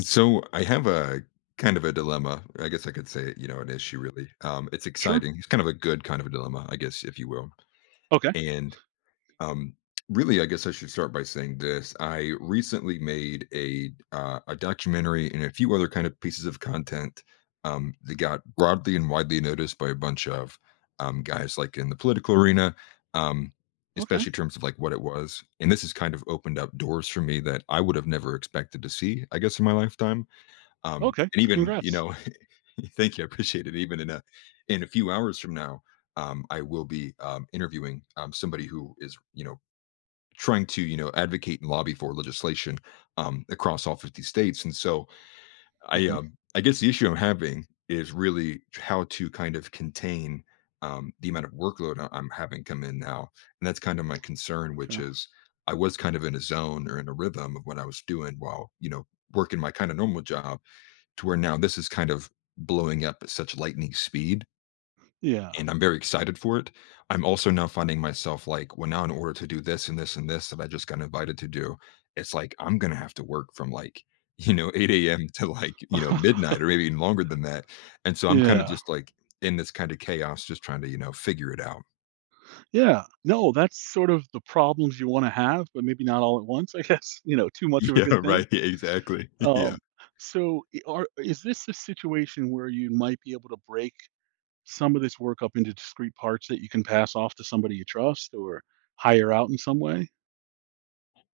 So I have a kind of a dilemma. I guess I could say it, an issue really. It's Sure. exciting. It's kind of a good kind of a dilemma, I guess, if you will. Okay. And um, Really, I guess I should start by saying this. I recently made a documentary and a few other kind of pieces of content that got broadly and widely noticed by a bunch of guys like in the political arena. Um, Okay. Especially in terms of like what it was, and this has kind of opened up doors for me that I would have never expected to see, I guess, in my lifetime. um, Okay. and even, you Congrats. know thank you, I appreciate it. Even in a few hours from now, I will be, interviewing, somebody who is, you know, trying to, you know, advocate and lobby for legislation, across all 50 states. And so I, Mhm. um I guess the issue I'm having is really how to kind of contain, the amount of workload I'm having come in now. And that's kind of my concern, which Okay. is I was kind of in a zone or in a rhythm of what I was doing while, you know, working my kinda normal job, to where now this is kind of blowing up at such lightning speed, Yeah. and I'm very excited for it. I'm also now finding myself like, well, now in order to do this and this and this that I just got invited to do, it's like I'm gonna have to work from like, you know, 8 a.m. to like, you know, midnight or maybe even longer than that. And so I'm kind of Yeah. just like in this kind of chaos, just trying to, you know, figure it out. Yeah. No, that's sort of the problems you wanna have, but maybe not all at once, I guess, too much of a Yeah, good thing. right. Exactly. Yeah. Um, so I are is this a situation where you might be able to break some of this work up into discrete parts that you can pass off to somebody you trust or hire out in some way?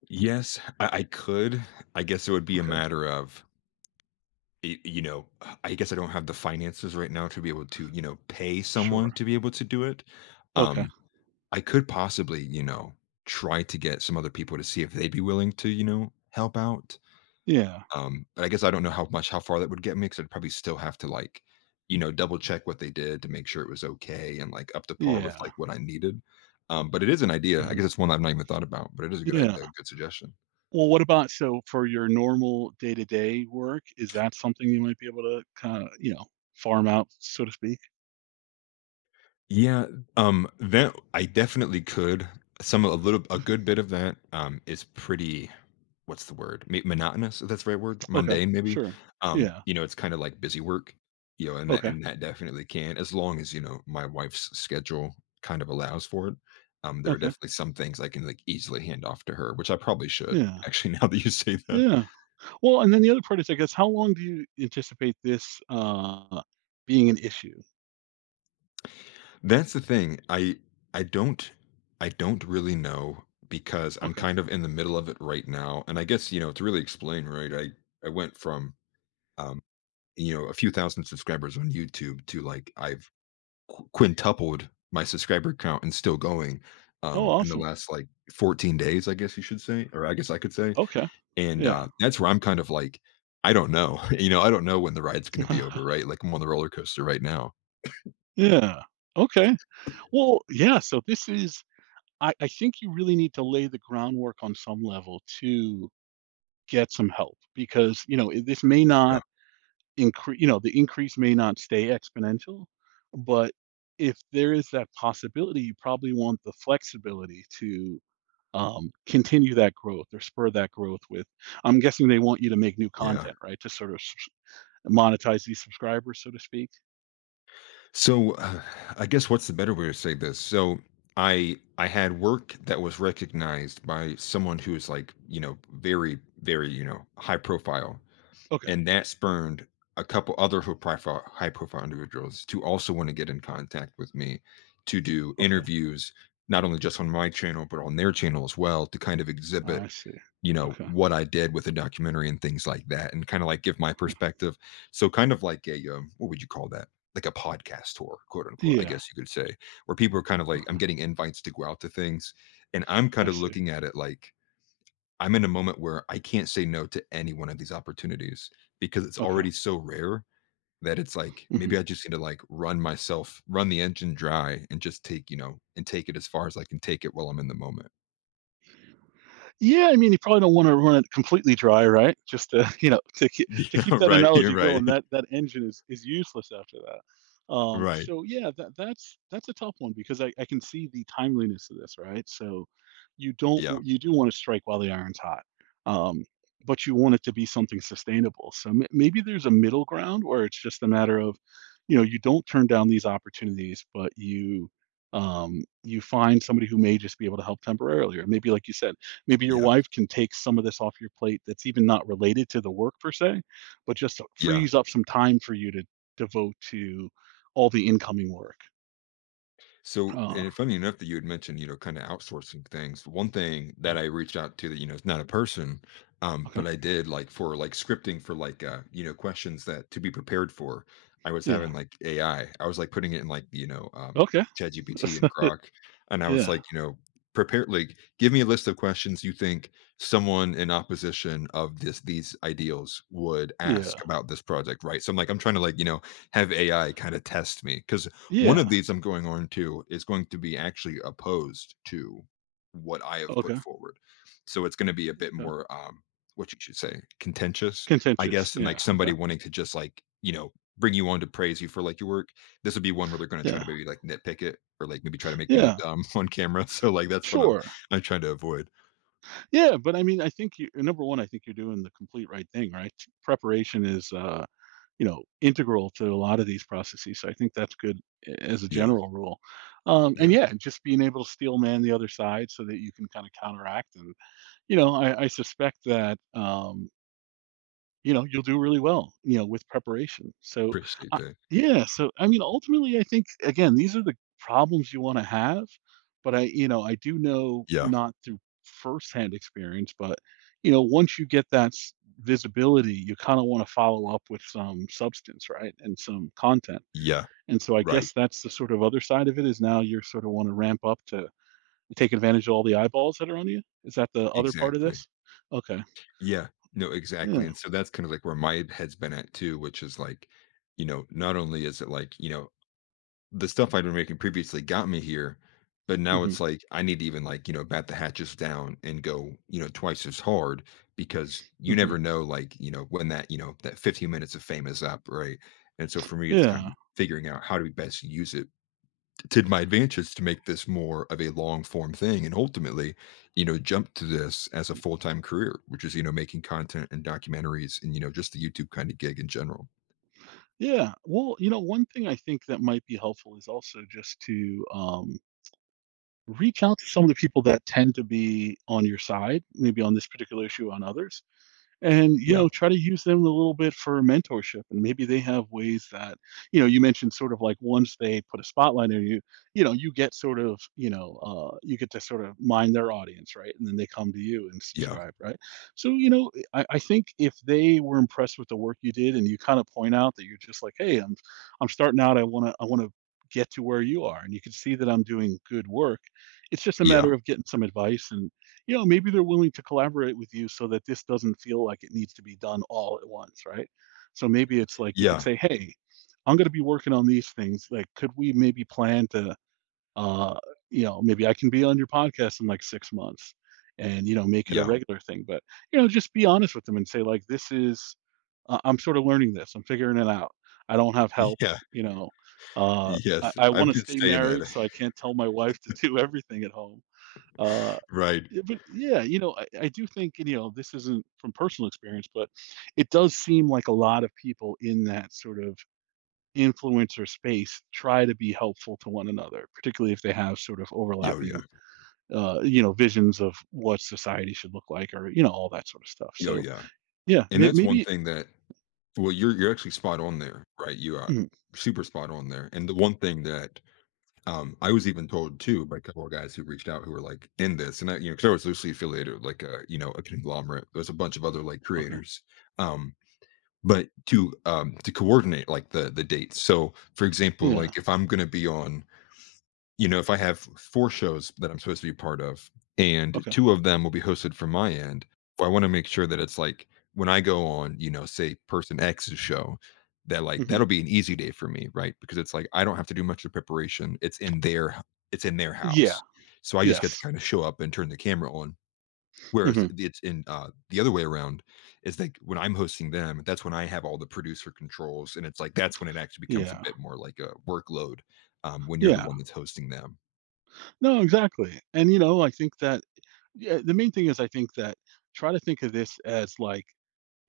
Yes, I could. I guess it would be a Okay. matter of you know, I guess I don't have the finances right now to be able to, you know, pay someone Sure. to be able to do it Okay. um I could possibly, you know, try to get some other people to see if they'd be willing to, you know, help out. Yeah. But I guess I don't know how much, how far that would get me, because I'd probably still have to like, you know, double check what they did to make sure it was okay and like up to par with Yeah. like what I needed. But it is an idea, I Mhm. guess. It's one I've not even thought about, but it is a Yeah. A good suggestion. Well, what about, so, for your normal day-to-day work, is that something you might be able to kinda, farm out, so to speak? Yeah, that I definitely could. Some a little a good bit of that, is pretty, what's the word? Me Monotonous, if that's the right word? Okay, Mundane, maybe? sure. Yeah. You know, it's kinda like busy work, you know, and that Okay, and that definitely can, as long as, you know, my wife's schedule kind of allows for it. There are okay. definitely some things I can, like, easily hand off to her, which I probably should, Yeah, actually, now that you say that. yeah. Well, and then the other part is, I guess, how long do you anticipate this, being an issue? That's the thing. I don't I don't really know because I'm Okay. kind of in the middle of it right now. And I guess, you know, to really explain, right? I went from um, you know, a few thousand subscribers on YouTube to like I've quintupled my subscriber count and still going Oh, in the awesome. last like 14 days, I guess you should say, or I guess I could say. Okay. And Yeah. That's where I'm kind of like, I don't know. You know, I don't know when the ride's going to be over, right? Like I'm on the roller coaster right now. Yeah. Okay. Well, yeah, so this is I think you really need to lay the groundwork on some level to get some help, because, this may Yeah. not increase, the increase may not stay exponential, but if there is that possibility, you probably want the flexibility to continue that growth or spur that growth with. I'm guessing they want you to make new Yeah. content, right? To sort of monetize these subscribers, so to speak. So, I guess what's the better way to say this? So, I had work that was recognized by someone who is like, you know, very, very, you know, high profile, Okay. and that spurned a couple other high profile individuals to also want to get in contact with me to do Okay. interviews, not only just on my channel but on their channel as well, to kind of exhibit, I see. you know, Okay. what I did with the documentary and things like that, and kinda, like, give my Yeah. perspective. So kind of like a, what would you call that? Like a podcast tour, quote, unquote, I Yeah. guess you could say, where people are kind of like, Okay. I'm getting invites to go out to things, and I'm I kinda see. looking at it like, I'm in a moment where I can't say no to any one of these opportunities, because it's Okay. already so rare. That it's like, maybe Hmm. I just need to, like, run the engine dry and just take, you know and take it as far as I can take it while I'm in the moment. Yeah, I mean, you probably don't want to run it completely dry, right? Just to, to keep to Yeah, keep that right, you're analogy right. going, that that engine is useless after that. Right. So yeah, that that's a tough one because I can see the timeliness of this, right? So you don't, Yeah, you do want to strike while the iron's hot, um, but you want it to be something sustainable. So maybe there's a middle ground where it's just a matter of, you know, you don't turn down these opportunities, but you find somebody who may just be able to help temporarily, or maybe like you said, maybe your yeah. wife can take some of this off your plate that's even not related to the work per se, but just Yeah. frees up some time for you to devote to all the incoming work. So, Uh, and funny enough that you had mentioned, you know, kind of outsourcing things. One thing that mm, I reached out to that, you know, it's not a person, okay. but I did like for like scripting for you know, questions that to be prepared for. I was Yeah. having like AI. I was like putting it in like, you know, Okay. ChatGPT and Grok. And I was Yeah. like, you know, prepare, like, give me a list of questions you think someone in opposition of this, these ideals would ask Yeah. about this project. Right. So I'm like, I'm trying to like, you know, have AI kind of test me, because one of Yeah. these I'm going on to is going to be actually opposed to what I have put Okay. forward. So it's going to be a bit Okay. more, what you should say, contentious, I Contentious. guess, and Yeah. like Okay. somebody wanting to just like, you know, bring you on to praise you for like your work. This would be one where they're going to try to Yeah. maybe like nitpick it or like maybe try to make me look Yeah. dumb on camera. So like that's what I'm Sure. I'm trying to avoid. Yeah, but I mean, I think you, number one, I think you're doing the complete right thing, right? Preparation is integral to a lot of these processes. So I think that's good as a Yeah. general rule. And Yeah. yeah, just being able to steel man the other side so that you can kind of counteract. And, you know, I suspect that, you'll do really well, with preparation. So, Appreciate uh, that. yeah. So, I mean, ultimately, I think again, these are the problems you want to have. But I do know, Yeah. not through firsthand experience, but once you get that visibility, you kind of want to follow up with some substance, right, and some content. Yeah. And so, I Right. guess that's the sort of other side of it is, now you're sort of want to ramp up to take advantage of all the eyeballs that are on you. Is that the other part of Exactly. this? Okay. Yeah. No, exactly. Yeah. And so that's kind of like where my head's been at too, which is like, you know, not only is it like, you know, the stuff I'd been making previously got me here, but now Hmm. it's like I need to even like, you know, bat the hatches down and go, you know, twice as hard, because you Hmm. never know like, you know, when that, you know, that 15 minutes of fame is up, right? And so for me, it's kind Yeah. of figuring out how do we best use it to my advantage to make this more of a long form thing and ultimately, you know, jump to this as a full time career, which is, you know, making content and documentaries and, you know, just the YouTube kind of gig in general. Yeah. Well, one thing I think that might be helpful is also just to reach out to some of the people that tend to be on your side, maybe on this particular issue, on others, and Yeah. Try to use them a little bit for mentorship, and maybe they have ways that, you mentioned, sort of like, once they put a spotlight on you, you know you get sort of, you get to sort of mind their audience, right, and then they come to you and Yeah. subscribe, right, so I think if they were impressed with the work you did, and you kind of point out that, you're just like, hey, I'm starting out, I want to get to where you are, and you can see that I'm doing good work, it's just a Yeah. matter of getting some advice, and maybe they're willing to collaborate with you, so that this doesn't feel like it needs to be done all at once, right? So maybe it's like you could Yeah. say, "Hey, I'm going to be working on these things. Like, could we maybe plan to, uh, maybe I can be on your podcast in like 6 months, and make it a Yeah. regular thing." But just be honest with them and say, like, I'm sort of learning this. I'm figuring it out. I don't have help. Yeah. You know, uh, I, Yes. I want I've to been stay saying that. married, so I can't tell my wife to do everything at home." Uh, Right. yeah, but yeah, I do think, this isn't from personal experience, but it does seem like a lot of people in that sort of influencer space try to be helpful to one another, particularly if they have sort of Yo, overlapping, yeah. Visions of what society should look like, or, all that sort of stuff. Yo, So, yeah. yeah, And that's one maybe. thing that, well, you're actually spot on there, right? You are Mm, super spot on there. And the one thing that, I was even told too by a couple of guys who reached out who were like in this, and I, you know, because I was loosely affiliated with like a, you know, a conglomerate. There's a bunch of other like okay. creators, um, but to coordinate like the dates. So, for example, Yeah. like if I'm gonna be on, you know, if I have four shows that I'm supposed to be part of and Okay. two of them will be hosted from my end, I want to make sure that it's like when I go on, you know, say person X's show, that like Hmm. that'll be an easy day for me, right? Because it's like I don't have to do much of preparation. It's in their Yeah. house. So I just get to Yes. kind of show up and turn the camera on. Whereas Hmm. it's in the other way around is like when I'm hosting them, that's when I have all the producer controls, and it's like that's when it actually becomes a Yeah. bit more like a workload, when you're the Yeah. one that's hosting them. No, exactly, and, I think that, yeah, the main thing is, I think that, try to think of this as, like,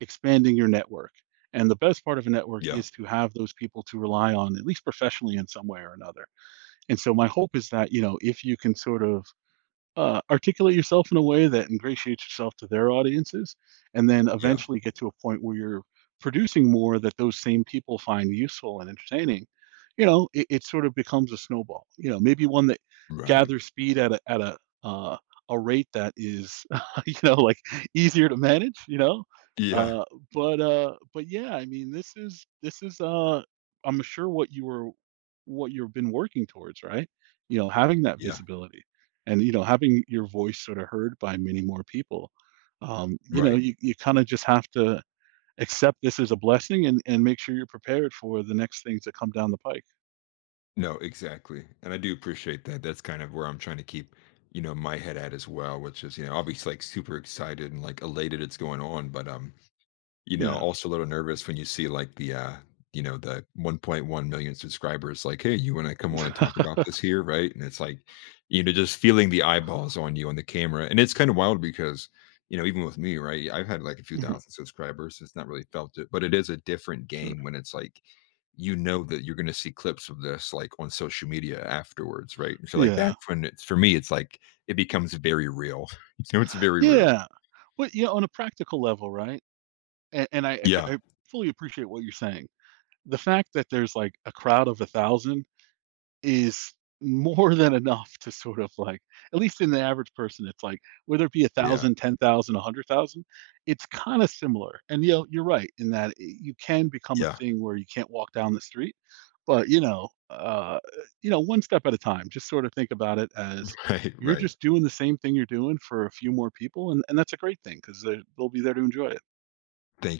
expanding your network, and the best part of a network Yeah, is to have those people to rely on, at least professionally in some way or another, and so my hope is that, if you can sort of articulate yourself in a way that ingratiates yourself to their audiences, and then yeah, eventually get to a point where you're producing more that those same people find useful and entertaining. It sort of becomes a snowball. Maybe one that right. gathers speed at a at a uh, a rate that is, like, easier to manage. Yeah, uh, but yeah, I mean, this is I'm sure what you were, what you've been working towards, right? Having that yeah, visibility, and, having your voice sort of heard by many more people. Um, you know, right. you, you kind of just have to accept this as a blessing, and make sure you're prepared for the next things that come down the pike. No, exactly. And I do appreciate that. That's kind of where I'm trying to keep, you know, my head at as well, which is, you know, obviously like super excited and like elated it's going on, but you know, Yeah. also a little nervous when you see like the you know, the 1.1 million subscribers like, "Hey, you wanna come on and talk about this here?" Right? And it's like, you know, just feeling the eyeballs on you on the camera. And it's kind of wild because, you know, even with me, right? I've had like a few Mhm. thousand subscribers. It's not really felt it, but it is a different game Sure. when it's like, you know that you're gonna see clips of this like on social media afterwards, right? And so like Yeah. that's when it's for me, it's like it becomes very real. You know, it's very real. Yeah. But on a practical level, right? And I Yeah, I I fully appreciate what you're saying. The fact that there's like a crowd of 1,000 is more than enough to sort of, like, at least in the average person it's like, whether it be a yeah, thousand 10,000, 100,000, it's kind of similar, and you're right in that, it, you can become a yeah. thing where you can't walk down the street, but one step at a time, just sort of think about it as, Right, you're right. just doing the same thing you're doing for a few more people, and that's a great thing because they'll be there to enjoy it. Thank